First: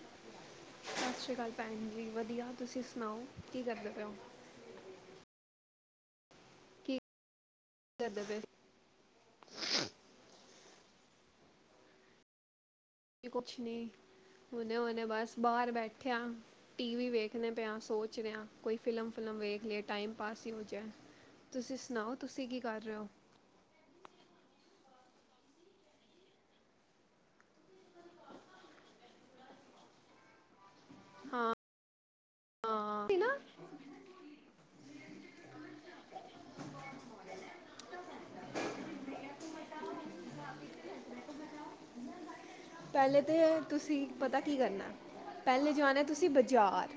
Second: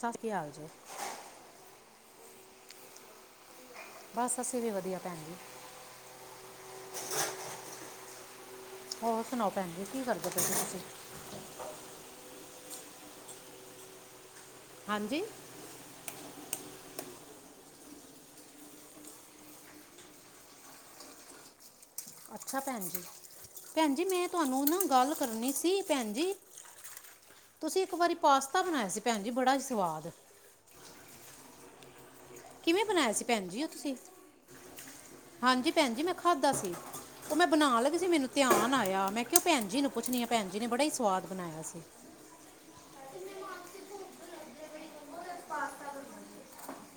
ਸਤਿ ਸ਼੍ਰੀ ਅਕਾਲ ਜੀ। ਸਤਿ ਸ਼੍ਰੀ ਅਕਾਲ ਭੈਣ ਜੀ ਵਧੀਆ ਤੁਸੀਂ ਸੁਣਾਓ ਕੀ ਕਰਦੇ ਪਿਆ। ਬਸ, ਅਸੀਂ ਵੀ ਵਧੀਆ ਭੈਣ। ਕੀ ਕਰਦੇ ਪਏ ਹੋਰ ਸੁਣਾਓ ਭੈਣ ਜੀ, ਕੀ ਕਰਦੇ ਪਏ ਤੁਸੀਂ? ਕੁੱਛ ਨੀ। ਹੁਣ-ਹੁਣੇੇ ਹਾਂਜੀ ਬਸ, ਬਾਰ ਬੈਠੇ ਆ। ਟੀ-ਵੀ ਵੇਖਣੇ ਪਏ ਆ। ਸੋਚ ਰਿਹਾ। ਕੋਈ ਫਿਲਮ-ਫਿਲਮ ਵੇਖ ਲੇ, ਟਾਈਮ ਪਾਸ ਹੀ ਹੋ ਜੇ। ਤੁਸੀਂ ਅੱਛਾ ਭੈਣ ਜੀ। ਭੈਣ ਜੀ ਮੈਂ ਤੁਹਾਨੂੰ ਨਾ, ਗੱਲ ਕਰਨੀ ਸੀ। ਭੈਣ ਜੀ। ਤੁਸੀਂ ਇੱਕ ਵਰੀ ਪਾਸਤਾ ਬਣਾਇਆ ਸੀ, ਭੈਣ ਜੀ ਬੜਾ ਹੀ ਸਵਾਦ। ਹਾਂ। ਕਿਵੇਂ ਬਣਾਇਆ ਤੁਸੀਂ ਸੀ, ਨਾ ਭੈਣ ਜੀ ਓ ਤੁਸੀਂ? ਹਾਂਜੀ, ਭੈਣ ਜੀ ਮੈਂ ਖਾਧਾ ਸੀ। ਓ, ਮੈਂ ਬਣਾ ਲੱਗੀ ਸੀ। ਮੈਂਨੂੰ ਧਿਆਨ ਆਇਆ, ਮੈਂ ਕਿਆ ਭੈਣ ਜੀ ਨੂੰ ਪੁੱਛਣੀ ਆਂ। ਭੈਣ ਜੀ ਨੇ ਬੜਾ ਹੀ ਸਵਾਦ ਬਣਾਇਆ ਸੀ। ਪਹਿਲੇ ਤੇ ਤੁਸੀਂ ਪਤਾ ਕੀ ਕਰਨਾ? ਪਹਿਲੇ ਜਾਣਾ, ਤੁਸੀਂ ਬਜ਼ਾਰ।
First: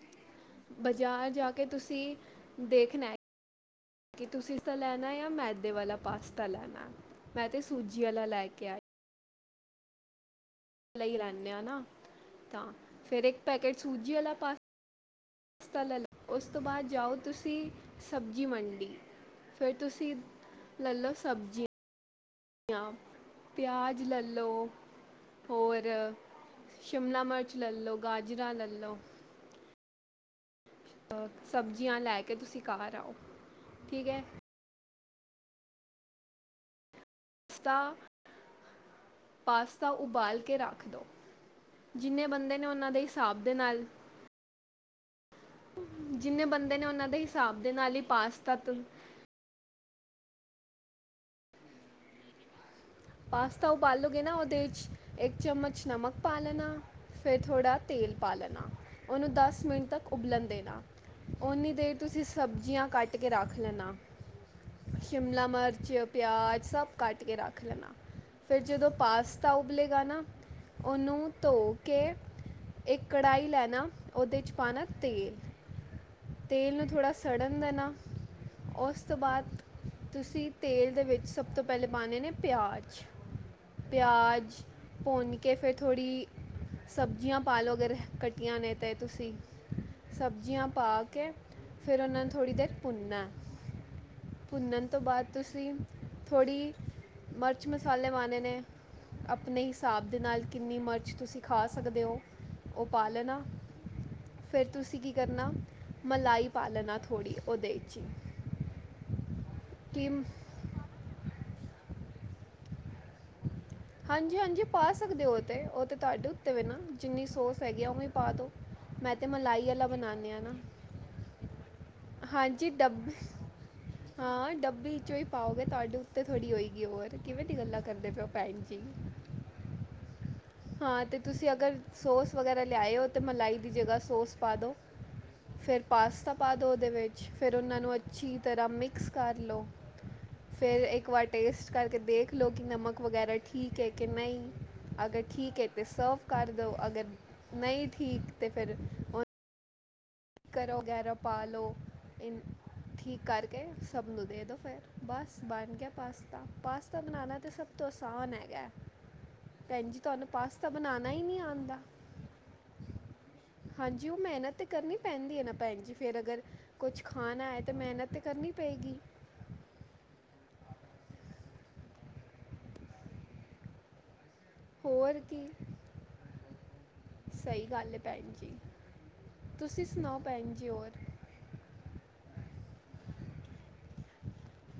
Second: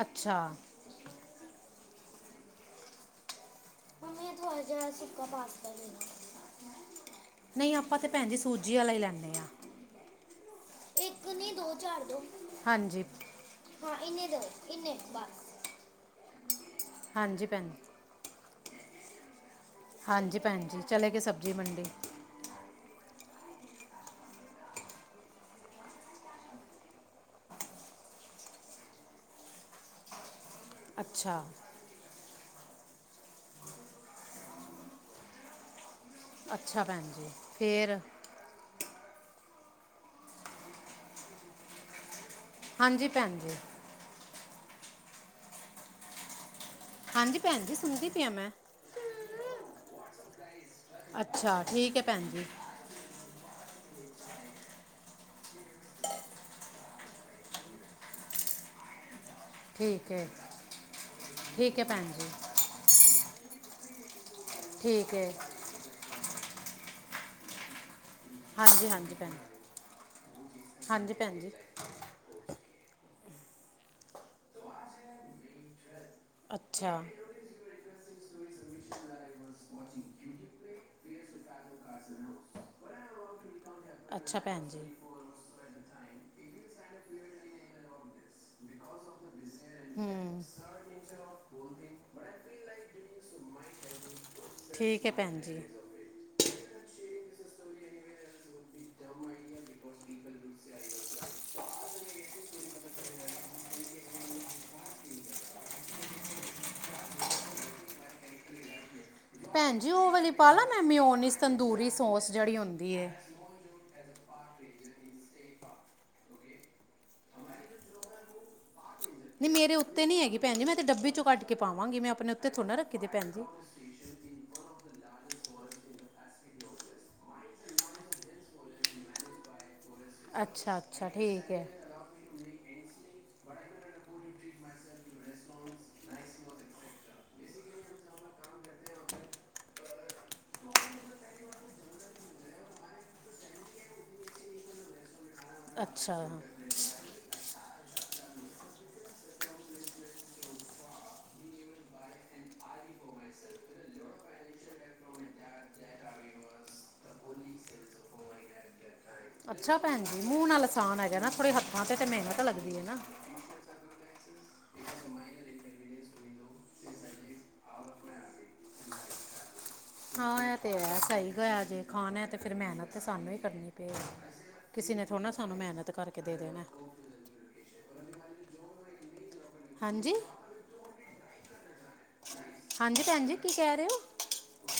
ਅੱਛਾ‌। ਬਜ਼ਾਰ ਜਾ ਕੇ, ਤੁਸੀਂ ਦੇਖਣਾ ਕਿ ਮੰਮੀ ਇਹ ਤੁਸੀਂ ਥੋੜਾ ਤਾਂ ਜਿਹਾ ਲੈਣਾ ਸੁੱਕਾ ਆ, ਪਾਸਤਾ ਮੈਦੇ ਵਾਲਾ ਦੇਣਾ ਪਾਸਤਾ ਲੈਣਾ। ਮੈਂ ਤੇ ਨਹੀਂ ਆਪਾਂ ਸੂਜ਼ੀ ਵਾਲਾ ਭੈਣ ਜੀ ਲੈ ਕੇ ਸੂਜੀ ਆਈ। ਵਾਲਾ ਹੀ ਲੈਂਦੇ ਆ ਲਈ ਇੱਕ ਲੈਣੇ ਨਹੀਂ ਆ ਦੋ ਨਾ, ਝਾੜ ਦੋ ਤਾਂ। ਹਾਂਜੀ ਫਿਰ ਇੱਕ ਪੈਕੇਟ ਸੂਜ਼ੀ ਵਾਲਾ ਪਾ- ਸਤਾ ਲੈ ਲੋ। ਉਸ ਤੋਂ ਬਾਅਦ ਜਾਉ, ਹਾਂਜੀ ਤੁਸੀਂ ਭੈਣ ਸਬਜ਼ੀ ਮੰਡੀ। ਫੇਰ ਤੁਸੀਂ ਹਾਂਜੀ ਭੈਣ ਜੀ ਲੈ ਚਲੇ ਲੋ ਗਏ ਸਬਜ਼ੀ। ਮੰਡੀ ਜਿਆਂ, ਪਿਆਜ਼ ਲੈ ਲੋ। ਹੋਰ ਸ਼ਿਮਲਾ ਮਰਚ ਲੈ ਲੋ, ਗਾਜਰਾਂ ਲੈ ਲੋ। ਅੱਛਾ। ਜਿਆਂ ਲੈ ਕੇ, ਤੁਸੀਂ ਘਰ ਆਓ, ਠੀਕ ਐ। ਅੱਛਾ ਭੈਣ ਜੀ। ਸਤਾ ਫੇਰ ਪਾਸਤਾ ਉਬਾਲ ਕੇ ਰੱਖ ਦੋ। ਜਿੰਨੇ ਬੰਦੇ ਨੇ ਉਹਨਾਂ ਦੇ ਹਾਂਜੀ ਭੈਣ ਹਿਸਾਬ ਦੇ ਜੀ ਨਾਲ ਜਿੰਨੇ ਬੰਦੇ ਨੇ ਉਹਨਾਂ ਦੇ ਹਾਂਜੀ ਹਿਸਾਬ ਭੈਣ ਦੇ ਜੀ ਨਾਲ ਹੀ ਸੁਣਦੀ ਪਿਆ ਪਾਸ ਮੈਂ ਤਤ ਅੱਛਾ, ਠੀਕ ਐ, ਭੈਣ ਜੀ। ਪਾਸਤਾ ਉਬਾਲੋਗੇ ਨਾ, ਉਹਦੇ ਵਿੱਚ ਇੱਕ ਚਮਚ ਨਮਕ ਪਾ ਲੈਣਾ। ਫੇਰ ਥੋੜਾ ਤੇਲ ਪਾ ਲੈਨਾ, ਉਹਨੂੰ ਦੱਸ ਮਿੰਟ ਠੀਕ ਤੱਕ ਹੈ ਉਬਲਣ ਦੇਣਾ। ਓਨੀ ਠੀਕ ਹੈ ਦੇਰ ਭੈਣ ਤੁਸੀਂ ਜੀ ਸਬਜ਼ੀਆਂ ਕੱਟ ਕੇ ਰੱਖ ਲੈਣਾ। ਠੀਕ ਹੈ ਸ਼ਿਮਲਾ ਮਰਚ, ਪਿਆਜ਼, ਸਭ ਕੱਟ ਕੇ ਰੱਖ ਲੈਣਾ। ਫੇਰ ਹਾਂਜੀ ਜਦੋਂ ਹਾਂਜੀ ਭੈਣ ਪਾਸਤਾ ਉਬਲੇਗਾ ਨਾ, ਹਾਂਜੀ ਉਹਨੂੰ ਭੈਣ ਜੀ ਧੋ ਕੇ ਇੱਕ ਕੜਾਹੀ ਲੈਨਾ, ਉਹਦੇ 'ਚ ਪਾਨਾ ਤੇਲ। ਤੇਲ ਨੂੰ ਅੱਛਾ ਥੋੜਾ ਸੜਨ ਦੇਣਾ। ਉਸ ਤੋਂ ਬਾਅਦ, ਤੁਸੀਂ ਤੇਲ ਦੇ ਵਿੱਚ ਸਭ ਤੋਂ ਪਹਿਲੇ ਪਾਨੇ ਨੇ ਪਿਆਜ਼, ਅੱਛਾ ਪਿਆਜ਼ ਭੈਣ ਜੀ ਭੁਨ ਕੇ ਫੇਰ ਥੋੜੀ, ਸਬਜ਼ੀਆਂ ਪਾ ਲੋ ਅਗਰ ਕੱਟੀਆਂ ਨੇ ਤੇ ਤੁਸੀਂ। ਹੂੰ ਸਬਜ਼ੀਆਂ ਪਾ ਕੇ, ਫੇਰ ਉਹਨਾਂ ਨੂੰ ਥੋੜੀ ਦੇਰ ਭੁੰਨਨਾ ਐ। ਭੁੰਨਨ ਤੋਂ ਠੀਕ ਹੈ ਬਾਅਦ ਭੈਣ ਜੀ ਤੁਸੀਂ ਥੋੜੀ ਮਰਚ-ਮਸਾਲੇ ਪਾਣੇ ਨੇ। ਆਪਣੇ ਹਿਸਾਬ ਦੇ ਨਾਲ, ਕਿੰਨੀ ਮਰਚ ਤੁਸੀਂ ਖਾ ਸਕਦੇ ਓ? ਓ ਪਾ ਲੈਣਾ। ਫੇਰ ਤੁਸੀਂ ਕੀ ਕਰਨਾ, ਮਲਾਈ ਪਾ ਲੈਣਾ ਥੋੜੀ ਉਹਦੇ 'ਚ ਈ।' ' [inaudible] ਭੈਣ ਜੀ, ਓ ਵਾਲੀ ਪਾ ਲਾ ਮੈਂ, ਮਿਓਨੀ ਤੰਦੂਰੀ-ਸੌਸ ਜਿਹੜੀ ਹੁੰਦੀ ਏ। ' [inaudible] ਹਾਂਜੀ-ਹਾਂਜੀ ਪਾ ਸਕਦੇ ਓ ਤੇ। ਓ ਤੇ ਤੁਹਾਡੇ ਉੱਤੇ ਵੇ ਨਾ, ਜਿੰਨੀ ਸੌਸ ਹੈਗੀ ਆ, ਉਵੇਂ ਪਾ ਦੋ। ਨਹੀਂ ਮੇਰੇ ਉੱਤੇ ਨੀ ਹੈਗੀ ਭੈਣੀ ਜੀ। ਮੈਂ ਤੇ ਡੱਬੀ ਚੋਂ ਕੱਟ ਕੇ ਪਾਵਾਂਗੀ। ਮੈਂ ਆਪਣੇ ਉੱਤੇ ਥੌੜੇ ਹਾਂਜੀ ਨਾ ਰੱਖੀ ਦੇ ਡੱਬੀ ਭੈਣ ਜੀ। ਹਾਂ ਡੱਬੀ ਚੋਂ ਹੀ ਪਾਓਗੇ ਤੁਹਾਡੇ ਉੱਤੇ ਥੋੜੀ ਹੋਏਗੀ ਔਰ ਕਿਵੇਂ ਦੀ ਗੱਲਾਂ, ਕਰਦੇਂ ਪਏ ਹੋ ਭੈਣ ਜੀ। ਅੱਛਾ ਹਾਂ ਅੱਛਾ ਤੇ ਤੁਸੀਂ ਠੀਕ ਹੈ ਅਗਰ ਸੋਸ ਵਗ਼ੈਰਾ ਲਿਆਏ ਹੋ ਤਾਂ ਮਲਾਈ ਦੀ ਜਗਾ ਸੋਸ ਪਾ ਦੋ। ਫੇਰ ਪਾਸਤਾ ਪਾ ਦਿਉ ਉਹਦੇ ਵਿੱਚ ਫੇਰ ਉਹਨਾਂ ਨੂੰ ਅੱਛੀ ਤਰਾਂ ਮਿਕਸ ਕਰ ਲਉ। ਫੇਰ ਇੱਕ ਵਾਰ ਟੇਸਟ ਕਰਕੇ ਦੇਖ਼ ਲਓ ਕਿ ਨਮਕ ਵਗ਼ੈਰਾ ਠੀਕ ਹੈ ਕਿ ਨਹੀਂ। ਅਗਰ ਠੀਕ ਹੈ ਤਾਂ ਅੱਛਾ ਸਰਵ ਕਰ ਦੋ ਅਗਰ ਨਹੀਂ ਠੀਕ ਤਾਂ ਫੇਰ- ਕਰੋ ਗੈਰੋਂ ਪਾ ਲਓ ਇਨ, ਠੀਕ ਕਰਕੇ ਸਭ ਨੂੰ ਦੇ ਦੋ ਫੇਰ ਬਸ ਬਣ ਗਿਆਂ ਪਾਸਤਾ। ਪਾਸਤਾ ਬਣਾਉਣਾ ਤਾਂ ਸਭ- ਤੋਂ ਆਸਾਨ ਹੈਗਾਂ। ਅੱਛਾ ਭੈਣ ਜੀ, ਮੂੰਹ ਨਾਲ ਅਸਾਨ ਹੈਗਾ ਹੀ ਨਾ ਨਹੀਂ ਥੋੜੇ ਆਉਂਦਾ ਹੱਥਾਂ ਤੇ, ਤੇ ਮਿਹਨਤ ਲੱਗਦੀ ਐ ਨਾ। ਹਾਂਜੀ ਉ ਮਿਹਨਤ ਤੇ ਕਰਨੀਂ ਪੈਂਦੀ ਹੈ ਨਾ ਭੈਣ ਜੀ ਫ਼ੇਰ ਅਗਰ, ਕੁੱਛ ਖਾਣਾ ਹੈ ਤਾਂ ਮਿਹਨਤ ਤੇ ਕਰਨੀਂ ਪਏਂਗੀ। ਹਾਂ ਇਹ ਤੇ ਹੈ, ਸਹੀ ਕੇਹਾ ਜੇ ਖਾਣਾ ਏ ਤੇ ਫੇਰ ਮਿਹਨਤ ਤੇ ਸਾਨੂੰ ਹੀ ਕਰਨੀ ਪਏਗੀ। ਕਿਸੀ ਨੇ ਹੋਰ ਥੋੜਾ ਨਾ ਕੀ ਸਾਨੂੰ ਮਿਹਨਤ ਕਰਕੇ ਦੇ ਦੇਣਾਂ ਐ। ਸਹੀ ਗੱਲ ਹੈ ਭੈਣ ਜੀ, ਤੁਸੀਂ ਹਾਂਜੀ ਸੁਣਾਓ ਭੈਣ ਜੀ ਹੋਰ? ਹਾਂਜੀ ਭੈਣ ਜੀ, ਕੀ ਕਹਿ ਰਹੇਂ ਹੋ?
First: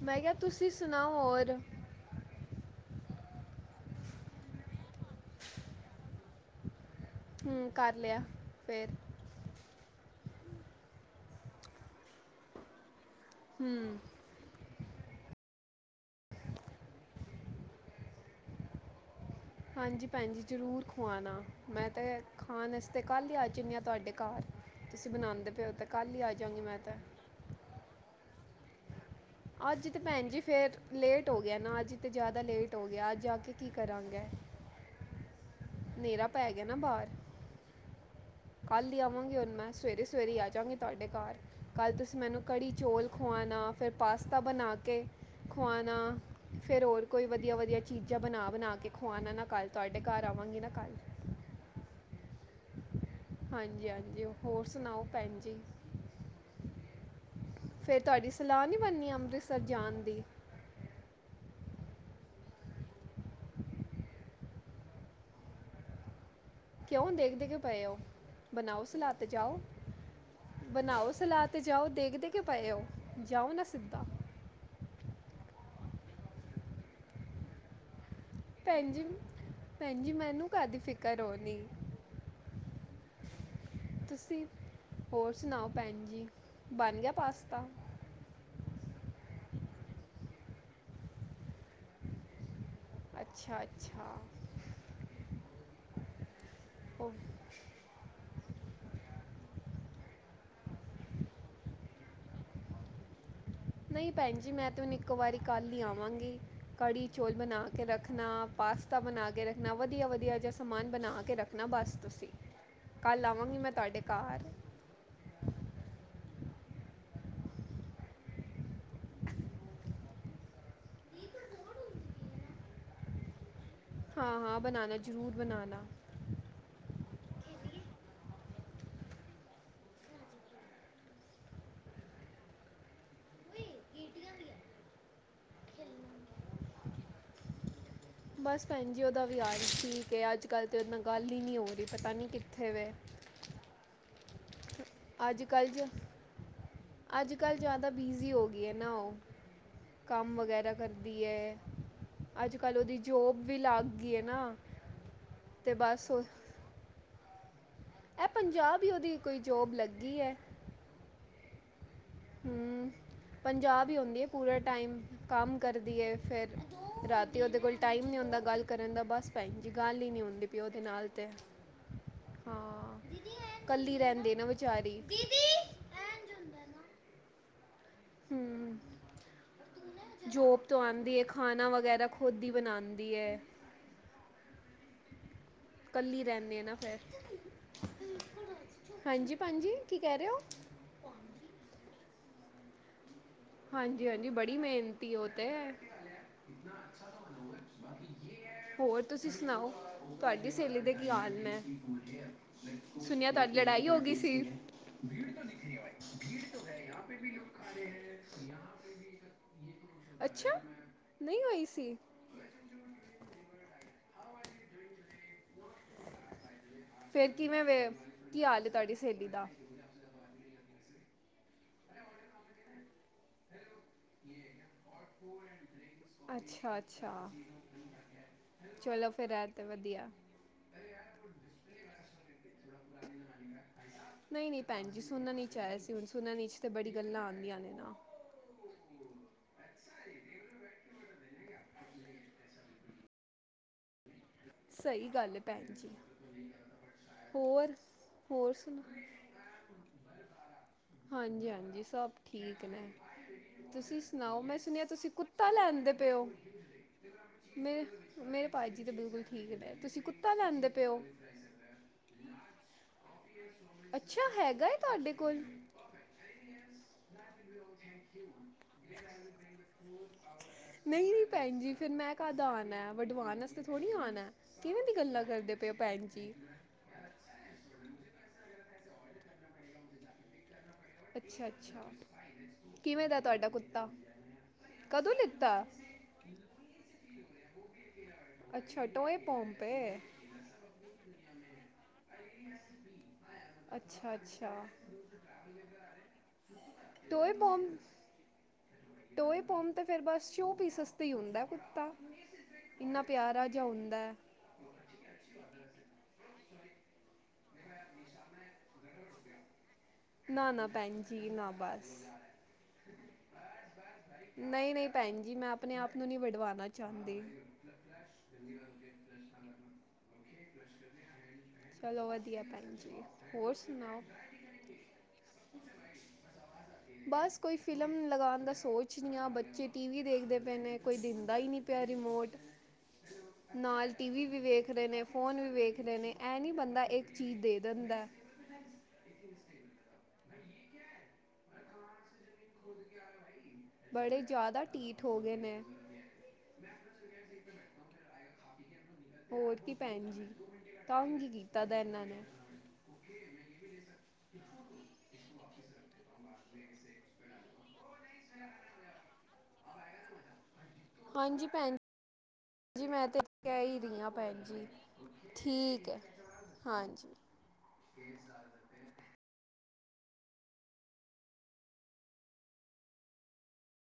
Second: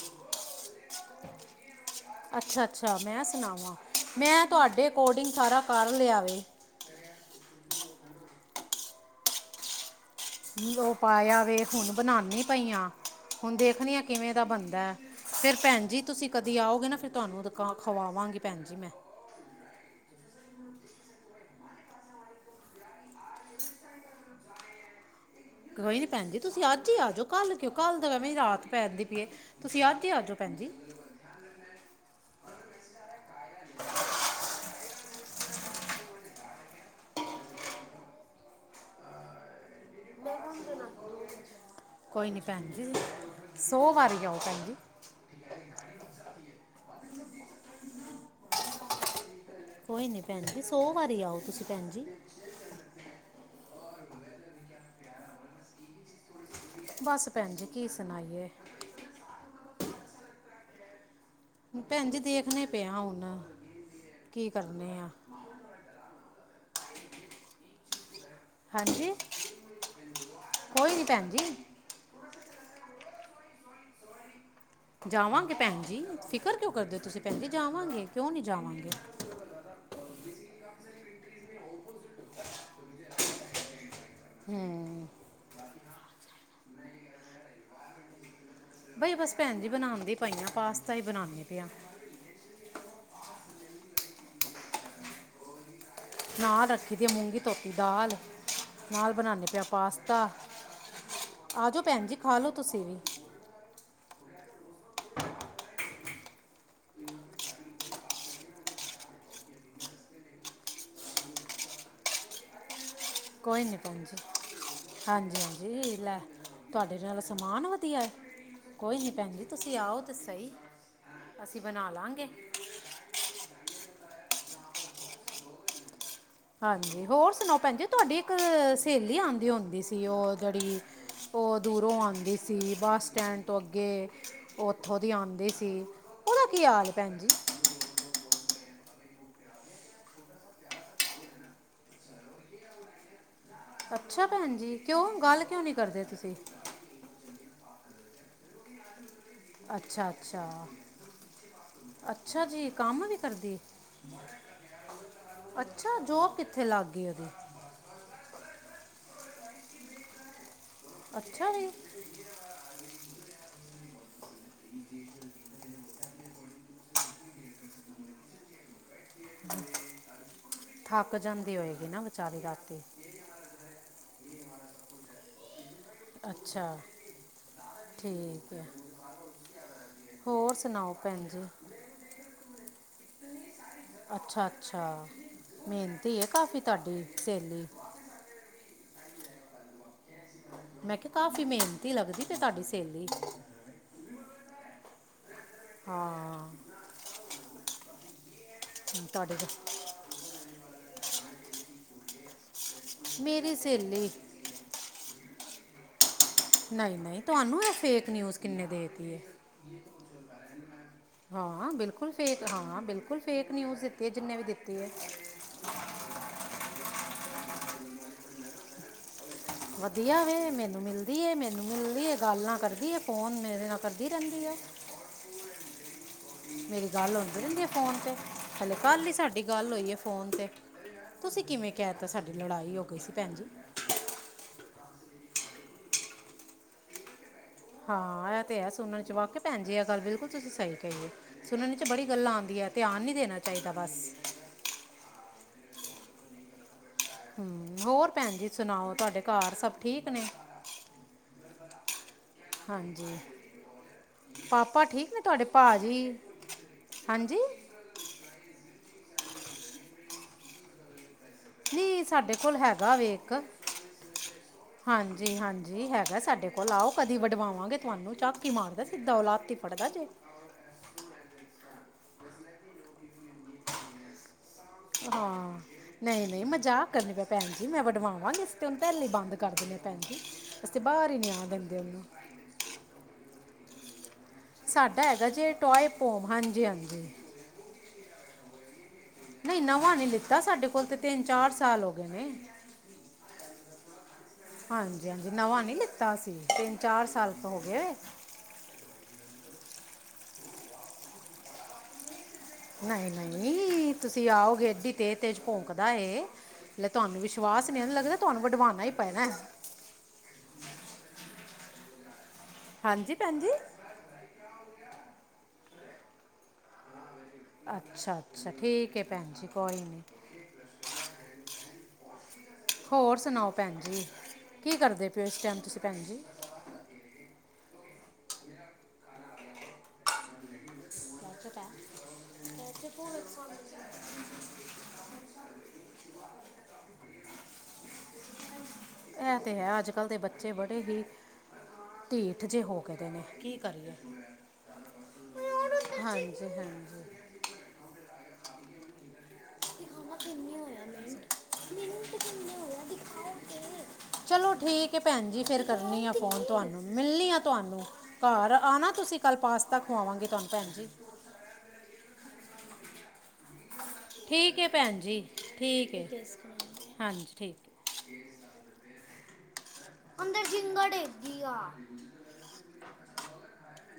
ਮੈਂ ਕਿਹਾਂ, ਤੁਸੀਂ ਸੁਣਾਓ ਹੋਰ? ਅੱਛਾ-ਅੱਛਾ, ਮੈਂ ਸੁਣਾਵਾਂ, ਮੈਂ ਤੁਹਾਡੇ ਅਕੋਡਿੰਗ ਸਾਰਾਂ ਕਰ ਲਿਆਵੇਂ। ਹਮ, ਕਰ ਲਿਆਂ, ਫ਼ੇਰ? ਉਹ ਪਾਇਆ ਵੇ, ਹੁਣ ਬਣਾਉਂਣੀ ਪਈ ਆਂ। ਹੁਣ ਦੇਖਣੀ ਹੂੰ ਆ, ਕਿਵੇਂ ਦਾ ਬਣਦਾ ਐ। ਫ਼ੇਰ ਭੈਣ ਜੀ, ਤੁਸੀਂ ਕਦੇ ਆਓਗੇ ਨਾ, ਫ਼ਿਰ ਤੁਹਾਨੂੰ ਖਵਾਵਾਂਗੇ, ਭੈਣ ਜੀ ਮੈਂ। ਹਾਂਜੀ ਭੈਣ ਜੀ ਜ਼ਰੂਰ ਖਵਾਉਣਾ, ਮੈਂ ਤਾਂ ਖਾਣ ਵਾਸਤੇ ਕੱਲ੍ਹ ਹੀ ਆ ਜਾਂਦੀ ਹਾਂ, ਤੁਹਾਡੇ ਘਰ। ਤੁਸੀਂ ਬਣਾਉਂਦੇ ਪਏ ਹੋ ਤਾਂ ਕੋਈ ਨੀ ਕੱਲ੍ਹ ਹੀ ਭੈਣ ਆ ਜੀ, ਜਾਵਾਂਗੀ ਤੁਸੀਂ ਮੈਂ ਅੱਜ ਤਾਂ ਹੀ ਆ ਜਾਓ ਕੱਲ ਕਿਉ, ਕੱਲ ਤਾਂ ਐਵੇਂ ਰਾਤ ਪੈਂਦੀ ਪੀ ਏ, ਤੁਸੀਂ ਤੇ ਅੱਜ ਹੀ ਆਂ ਭੈਣ ਜਾਓ ਜੀ ਭੈਣਜੀ। ਫਿਰ ਲੇਟ ਹੋ ਗਿਆਂ ਨਾ, ਅੱਜ ਤਾਂ ਜ਼ਿਆਦਾ ਲੇਟ ਹੋ ਗਿਆਂ, ਅੱਜ ਆ ਕੇ ਕੀਂ ਕਰਾਂਗੇ। ਹਨ੍ਹੇਰਾ ਪੈ ਗਿਆਂ ਨਾ ਬਾਹਰ ਕੱਲ੍ਹ ਹੀ ਆਵਾਂਗੀ ਹੁਣ ਮੈਂ, ਸਵੇਰੇ-ਸਵੇਰੇ ਆਜਾਗੀ ਤੁਹਾਡੇ ਘਰ। ਕੱਲ੍ਹ ਤੁਸੀਂ ਕੋਈ ਮੈਨੂੰ ਨਹੀਂ ਕੜੀ ਭੈਣ ਜੀ ਚੌਲ਼ ਖਵਾਉਣਾਂ, ਫਿਰ ਸੌ ਵਾਰੀ ਆਓ ਪਾਸਤਾ ਭੈਣ ਜੀ ਬਣਾਂ ਕੇ ਖਆਣਾ, ਫੇਰ ਹੋਰ ਕੋਈ ਵਧੀਆਂ-ਵਧੀਆਂ ਚੀਜ਼ਾਂ ਬਣਾਂ, ਬਣਾਂ ਕੇ ਖੁਵਾਣਾ ਨਾ ਕਲ। ਕੋਈ ਨਹੀਂ ਭੈਣ ਜੀ, ਸੌ ਵਾਰੀਂ ਆਓ ਤੁਸੀਂ ਭੈਣ ਜੀ। ਹਾਂਜੀ ਹਾਂਜੀ, ਹੋਰ ਸੁਣਾਓ ਭੈਣ ਜੀ? ਬਸ ਭੈਣ ਜੀ ਕੀ ਫ਼ਿਰ ਤੁਹਾਡੀ ਸੁਣਾਈਏ ਸਲਾਹ ਨਹੀਂ ਬਣਨੀ, ਅੰਮ੍ਰਿਤਸਰ ਜਾਣ ਦੀ? ਭੈਣ ਜੀ ਦੇਖਣੇ ਪਏ ਆ ਹੁਣ, ਕੀ ਕਰਨੇ ਆਂ। ਕਿਉਂ, ਦੇਖਦੇ ਕਿਉਂ ਪਏ ੳ? ਬਣਾਓ ਸਲਾ ਹਾਂਜੀ ਤੇ ਜਾਓ, ਕੋਈ ਨਹੀਂ ਬਣਾਓ ਭੈਣ ਸਲਾ ਜੀ ਤੇ ਜਾਓ, ਦੇਖ਼ ਦੇ ਕਿਉਂ ਪਏ ਹੋ, ਜਾਓ ਨਾ ਸਿੱਧਾਂ। ਜਾਵਾਂਗੇ ਭੈਣ ਜੀ, ਫ਼ਿਕਰ ਕਿਉਂ ਕਰਦੇ ਹੋ ਤੁਸੀਂ ਭੈਣ ਜੀ, ਜਾਵਾਂਗੇ। ਕਿਉਂ ਨਹੀਂ ਜਾਵਾਂਗੇ ਭੈਣ ਜੀ, ਭੈਣ ਜੀ ਮੈਨੂੰ ਕਾਹਦੀ ਫ਼ਿਕਰ ਹੋਣੀਂ। ਤੁਸੀਂ ਹੋਰ ਸੁਣਾਓ ਭੈਣ ਜੀ, ਬਣ ਗਿਆਂ ਪਾਸਤਾ? ਬਈ ਬਸ ਭੈਣ ਜੀ, ਬਣਾਉਂਦੀ ਪਈ ਆ, ਪਾਸਤਾ ਹੀ ਬਣਾਉਂਦੀ ਪਈਆਂ। ਅੱਛਾ, ਅੱਛਾ। ਨ ਨਾਲ ਰੱਖੀਂ ਦੀ ਉਹ ਮੂੰਗੀ ਧੋਤੀ ਦਾਲ, ਨਾਲ ਬਨਾਨੀ ਪਈ ਆਂ ਪਾਸਤਾ ਆ ਜਾਓ ਭੈਣ ਜੀ, ਖਾਂ ਲੋੋ ਤੁਸੀਂ ਵੀ। ਨਹੀਂ ਭੈਣ ਜੀ, ਮੈਂ ਤਾਂ ਹੁਣ ਇੱਕੋ ਵਾਰੀ ਕੱਲ੍ਹ ਹੀ ਆਵਾਂਗੀ। ਕੜੀ ਚੋਲ ਬਣਾਂ ਕੇ ਰੱਖਣਾ, ਪਾਸਤਾ ਬਣਾਂ ਕੇ ਰੱਖਣਾਂ, ਵਧੀਆਂ- ਵਧੀਆਂ ਜਹਾਂ ਸਮਾਂਨ ਬਣਾਂ ਕੇ ਰੱਖ ਨਾ ਬਸ, ਤੁਸੀਂ। ਕੱਲ੍ਹ ਆਵਾਂਗੀ ਕੋਈ ਮੈਂ ਨੀਂ ਭੈਣ ਤੁਹਾਡੇ ਜੀ। ਘਰ ਹਾਂਜੀ ਹਾਂਜੀ, ਲੈ, ਤੁਹਾਡੇ ਨਾਲੋ ਸਮਾਂਨ ਵਧੀਆਂ। ਕੋਈ ਨੀ ਭੈਣ ਜੀ, ਤੁਸੀਂ ਆਓ ਤੇ ਸਹੀ, ਅਸੀਂ ਬਣਾ ਲਾਂਗੇ। ਹਾਂ-ਹਾਂ ਬਣਾਉਨਾ, ਜ਼ਰੂਰ ਬਨਉਨਾ। ਹਾਂਜੀ, ਹੋਰ ਸੁਣਾੋ ਭੈਣ ਜੀ, ਤੁਹਾਡੀ ਇੱਕ ਸਹੇਲੀ ਆਉਂਦੀ ਹੁੰਦੀ ਸੀ। ਉਹ ਜਿਹੜੀ ਉਹ ਦੂਰੋਂ ਆਉਂਦੀ ਸੀ, ਬਸ ਸਟੈਂਡ ਤੋਂ ਅੱਗੇ, ਉੱਥੋਂ ਦੀ ਆਉਂਦੇ ਸੀ। ਉਹਦਾ ਕੀ ਹਾਲ ਭੈਣ ਜੀ? [inaudible] ਬਸ ਭੈਣ ਜੀ, ਉਹਦਾ ਵੀ ਆਾਲ ਹੀ ਠੀਕ ਹੈ। ਅੱਜ ਕੱਲ੍ਹ ਤਾਂ ਇਨਾਂ ਗੱਲ ਹੀ ਨਹੀਂ ਹੋ ਰਹੀ, ਪਤਾ ਨਹੀਂ ਕਿੱਥੇ ਵੇ। ਅੱਛਾ! ਭੈਣ ਜੀ ਕਿਉਂ ਅੱਜ ਗੱਲ ਕਿਉਂ ਕੱਲ੍ਹ ਨਹੀਂ ਜ, ਕਰਦੇ ਤੁਸੀਂ ਅੱਜ ਕੱਲ੍ਹ ਜ਼ਿਆਦਾ ਬਿਜ਼ੀ ਹੋ ਗਈ ਹੈ ਨਾ ਉਹ। ਅੱਛਾ ਕੰਮ ਅੱਛਾ ਵਗੈਰਾ ਕਰਦੀ ਹੈ। ਅੱਛਾ ਅੱਜ ਜੀ ਕੱਲ ਉਦੀ ਕੰਮ ਜੋਬ ਵੀ ਕਰਦੀ ਲੱਗ ਗਈ ਏ ਨਾ। ਤੇ ਅੱਛਾ ਬਸ ਜੋਬ ਕਿੱਥੇ ਲੱਗ ਗਈ ਉਹਦੀ ਐ ਪੰਜਾਬ ਈ ਉਦੀ ਕੋਈ ਜੋਬ ਲੱਗੀ ਐ। ਅੱਛਾ ਜੀ। ਹੂੰ ਪੰਜਾਬ ਈ ਹੁੰਦੀ ਏ ਪੂਰਾ ਟਾਈਮ ਕੰਮ ਕਰਦੀ ਏ ਫਿਰ ਰਾਤੀ ਉਦੇ ਕੋਲ ਟਾਈਮ ਨਈ ਹੁੰਦਾ ਗੱਲ ਕਰਨ ਦਾ ਬਸ ਭੈਣ ਜੀ ਗੱਲ ਹੀ ਨਈ ਹੁੰਦੀ ਪਈ ਓਦੇ ਨਾਲ ਥੱਕ ਤੇ ਜਾਂਦੀ ਹੋਏਗੀ ਨਾ ਵਿਚਾਰੀ ਰਾਤੀ ਹਾਂ। ਕੱਲੀ ਰੈਂਦੇ ਵਿਚਾਰੀ ਅੱਛਾ ਠੀਕ ਐ। ਹੂੰ ਜੋਬ ਤੋਂ ਆਂਦੀ ਐ ਜੀ ਖਾਣਾ ਵਗੈਰਾ ਖੁਦ ਈ ਬਣਾਂਦੀ ਐ। ਅੱਛਾ-ਅੱਛਾ ਮਿਹਨਤੀ ਕੱਲੀ ਐ ਰਹਿੰਦੀ ਕਾਫ਼ੀ ਹੈ ਨਾ ਫਿਰ ਤੁਹਾਡੀ ਸਹੇਲੀ ਹਾਂਜੀ ਭੈਣ ਜੀ ਕੀ ਕੈ ਰਏ ਓ। ਮੈਂ ਕਿਆ ਕਾਫੀ ਮਿਹਨਤੀ ਲੱਗਦੀ ਤੇ ਤੁਹਾਡੀ ਸਹੇਲੀ ਹਾਂਜੀ-ਹਾਂਜੀ ਬੜੀ ਮਿਹਨਤੀ ਓ ਤੇ ਹਾਂ ਹੋਰ ਤੁਸੀਂ ਤੁਹਾਡੇ ਸੁਣਾਓ ਤਾਂ- ਤੁਹਾਡੀ ਸਹੇਲੀ ਦੇ ਕੀ ਹਾਲ ਨੇ। ਸੁਣਿਆ ਤੁਹਾਡੀ ਮੇਰੀ ਲੜਾਈ ਹੋ ਸਹੇਲੀ ਗਈ ਸੀ। [inaudible] ਨਈ-ਨਈ ਤੁਹਾਨੂੰ ਏ ਫੇਕ ਨਿਊਜ਼ ਕਿੰਨੇ ਦੇ ਤੀ ਏ ਅੱਛਾ ਨਹੀਂ ਹੋਈ ਹਾਂ ਸੀ ਬਿਲਕੁਲ ਫੇਕ ਹਾਂ ਬਿਲਕੁਲ ਫੇਕ ਨਿਊਜ਼ ਦਿੱਤੀ ਏ ਜਿੰਨੇ ਵੀ ਦਿੱਤੀ ਏ। ਫੇਰ ਕਿਵੇਂ ਵੇ ਕੀ ਹਾਲ ਏ ਤੁਹਾਡੀ ਸਹੇਲੀ ਦਾ। ਵਧੀਆ ਵੇ ਮੈਨੂੰ ਮਿਲਦੀ ਏ ਮੈਨੂੰ ਮਿਲਦੀ ਏ ਗੱਲਾਂ ਕਰਦੀ ਏ ਫੋਨ ਮੇਰੇ ਨਾਲ ਕਰਦੀ ਰੈਂਦੀ ਏ। ਅੱ ਮੇਰੀ ਗੱਲ ਹੁੰਦੀ ਰੈਂਦੀ ਏ ਫੋਨ ਤੇ ਹਲੇ ਕੱਲ ਚਲੋ ਈ ਫਿਰ ਸਾਡੀ ਇਹ ਤੇ ਗੱਲ ਹੋਈ ਏ ਵਧੀਆ ਫੋਨ ਤੇ ਤੁਸੀਂ ਕਿਵੇਂ ਕੈ ਦਿੱਤਾ ਸਾਡੀ ਲੜਾਈ ਹੋ ਗਈ ਸੀ ਭੈਣ ਜੀ। ਨਈ-ਨਈ ਭੈਣ ਜੀ ਸੁਣਨ 'ਚ ਆਯਾ ਸੀ ਹੁਣ ਸੁਣਨ ਤੇ ਬੜੀ ਗੱਲਾਂ ਆਂਦੀਆਂ ਨੇ। ਨਾ ਹਾਂ ਇਹ ਤੇ ਐ ਸੁਣਨ ਨੂੰ ਵਾਕੇ ਭੈਣ ਜੀ ਇਹ ਗੱਲ ਬਿਲਕੁਲ ਤੁਸੀਂ ਸਈ ਕਈ ਏ। ਸੁਣਨ 'ਚ ਬੜੀ ਗੱਲਾਂ ਆਂਦੀਆਂ ਧਿਆਨ ਨਈ ਦੇਣਾ ਚਾਈਦਾ ਬਸ ਸਈ ਗੱਲ ਏ ਭੈਣ ਜੀ। ਹੂੰ ਹੋਰ ਭੈਣ ਜੀ ਸੁਣਾਓ ਤੁਹਾਡੇ ਘਰ ਸਭ ਠੀਕ ਨੇ। ਹਾਂਜੀ-ਹਾਂਜੀ ਸਭ ਠੀਕ ਨੇ। ਹਾਂਜੀ ਤੁਸੀਂ ਸੁਣਾਓ ਮੈਂ ਪਾਪਾ ਸੁਣਿਆ ਤੁਸੀਂ ਠੀਕ ਨੇ ਤੁਹਾਡੇ ਕੁੱਤਾ ਲੈਂਦੇ ਪਏ ਭਾਜੀ? ਓ। ਹਾਂਜੀ ਮੇ ਮੇਰੇ ਭਾਜੀ ਤੇ ਬਿਲਕੁਲ ਠੀਕ ਨੇ ਤੁਸੀਂ ਕੁੱਤਾ ਲੈਂਦੇ ਪਏ ਓ। ਨਈ ਸਾਡੇ ਕੋਲ ਹੈਗਾ ਵੇ। ਅੱਛਾ ਹੈਗਾ ਐ ਤੁਹਾਡੇ ਕੋਲ ਜੀ ਹੈਗਾ ਸਾਡੇ ਕੋਲ ਆਓ ਕਦੀ ਵਡਵਾਵਾਂਗੇ ਤੁਹਾਨੂੰ ਝਕ ਹੀ ਮਾਰਦਾ ਸਿੱਧਾ ਓ ਲੱਤ ਈ ਫੜਦਾ ਜੇ। ਨਈ-ਨਈ ਭੈਣ ਜੀ ਫਿਰ ਮੈਂ ਕਦ ਆਣਾ ਵਢਵਾਣ ਵਾਸ ਥੜ੍ਹੀ ਆਣਾ। ਹਾਂ ਨਈ-ਨਈ ਮਜਾਕ ਕਰਨੀ ਪਈ। ਭੈਣ ਜੀ ਮੈਂ ਵਡਵਾਵਾਂਗੀ ਇਸ ਤੇ ਉਨੂੰ ਪੈਲੇ ਈ ਬੰਦ ਕਰ ਦਿੰਣੇ ਭੈਣ ਜੀ। ਤੇ ਬਾਹਰ ਹੀ ਨਹੀਂ ਆਉਣ ਦਿੰਦੇ ਅੱਛਾ-ਅੱਛਾ ਉਹਨੂੰ। ਕਿਵੇਂ ਦਾ ਤੁਹਾਡਾ ਕੁੱਤਾ ਸਾਡਾ ਕਦੋਂ ਹੈਗਾ ਜੇ ਲਿੱਤਾ ਟੋਏ ਪੋਮ ਹਾਂਜੀ-ਹਾਂਜੀ। ਅੱਛਾ ਟੋਏ ਪੋਮ ਪੇ ਤਾਂ ਸਾਡੇ ਕੋਲ 'ਤੇ ਤਿੰਨ-ਚਾਰ ਸਾਲ ਹੋਗੇ ਨੇ। ਅੱਛਾ ਅੱਛਾ ਹਾਂਜੀ-ਹਾਂਜੀ ਨਵਾਂ ਨੀ ਲੀਤਾ ਅਸੀਂ ਤਿੰਨ-ਚਾਰ ਟੋਏ ਸਾਲ ਪੋਮ ਹੋਗੇ ਐ। ਟੋਏ ਪੋਮ 'ਤੇ ਫੇਰ ਬਸ ਸੋ ਪੀਸ ਵਸਤੇ ਈ ਹੁੰਦਾ ਕੁੱਤਾ। ਇੰਨਾ ਪਿਆਰਾ ਜਿਹਾ ਨਈ-ਨਈ ਹੁੰਦਾ ਹੈ। ਤੁਸੀਂ ਆਓਗੇ ਐਡੀ ਤੇਜ਼-ਤੇਜ਼ ਭੋਂਕਦਾ ਏ ਲੈ ਤੁਹਾਨੂੰ ਵਿਸ਼ਵਾਸ ਨ ਮੈਂ ਲੱਗਦਾ ਤੁਹਾਨੂੰ ਵੱਢਵਾਨਾ ਈ ਪੈਣੈ। ਨਾ-ਨਾ ਭੈਣ ਜੀ ਨਾ ਬਸ। ਹਾਂਜੀ ਭੈਣ ਜੀ। ਨਈ-ਨਈ ਭੈਣ ਜੀ ਮੈਂ ਆਪਣੇ ਆਪ ਨੂੰ ਨੀ ਵਡਵਾਣਾ ਚਾਦੀ। ਅੱਛਾ-ਅੱਛਾ ਠੀਕ ਏ ਭੈਣ ਜੀ ਕੋਈ ਨੀ। ਚਲੋ ਵਧੀਆ ਭੈਣ ਹੋਰ ਸੁਣਾਓ ਭੈਣ ਜੀ ਕੀ ਕਰਦੇ ਪੇਓ ਇਸ ਟਾਈਮ ਤੁਸੀਂ ਭੈਣ ਜੀ? ਬਸ ਕੋਈ ਫ਼ਿਲਮ ਲਗਾਣ ਦਾ ਸੋਚ ਰੀ ਆ ਬੱਚੇ ਟੀ ਵੀ ਦੇਖਦੇ ਪਏ ਨੇ ਕੋਈ ਦਿੰ ਦਾ ਈ ਨੀ ਪੇਆ ਰਿਮੋਟ। ਨਾਲ ਟੀ ਵੀ-ਵੀ ਵੇਖ ਰੇ ਨੇ, ਫ਼ੋਨ ਵੀ ਵੇਖ ਰੇ ਨੇ ਐ ਨੀ ਬੰਦਾ ਇੱਕ ਚੀਜ਼ ਦੇ ਦਿੰਦਾ। ਐ 'ਤੇ ਹੈ ਅੱਜ-ਕੱਲ ਦੇ ਬੱਚੇ ਬੜੇ ਹੀ, ਢੀ ਠ ਜੇ ਹੋ ਕੇਦੇ ਨੇ ਕੀ ਕਰੀਏ। ਕਾਦਾ ਢੀ ਠ ਹੋਗੇ ਨੇ। ਹਾਂਜੀ-ਹਾਂਜੀ। ਹੋਰ ਕੀ ਭੈਣ ਦਿਖਾਵਾ ਜੀ ਕਿੰਨੇ ਹੋਇਆ ਤੰਗ ਮਿੰਟ ਕੀਤਾ ਦਾ ਏਨਾਂ ਮਿੰਟ ਨੇ। ਕਿੰਨੇ ਹੋਇਆ ਦਿਖਾਓ ਚਲੋ ਠੀਕ ਏ ਭੈਣ ਜੀ ਫੇਰ ਕਰਨੀ ਆ ਫੋਨ ਤੁਹਾਨੂੰ ਮਿਲਣੀ ਆ ਤੁਹਾਨੂੰ। ਘਰ ਆ ਨਾ ਤੁਸੀਂ ਕੱਲ ਪਾਸਤਾ ਖਵਾਵਾਂਗੇ ਤੁਹਾਨੂੰ ਭੈਣ ਜੀ। ਹਾਂਜੀ ਭੈਣ, ਜੀ ਮੈਂ 'ਤੇ ਕੈ ਈ ਰੀ ਆ ਠੀਕ ਏ ਭੈਣ ਜੀ ਠੀਕ ਏ ਹਾਂਜੀ ਠੀਕ। ਹੈ। ਅੰਦਰ ਜਿੰਗਾ ਡੇਗੀ ਆ।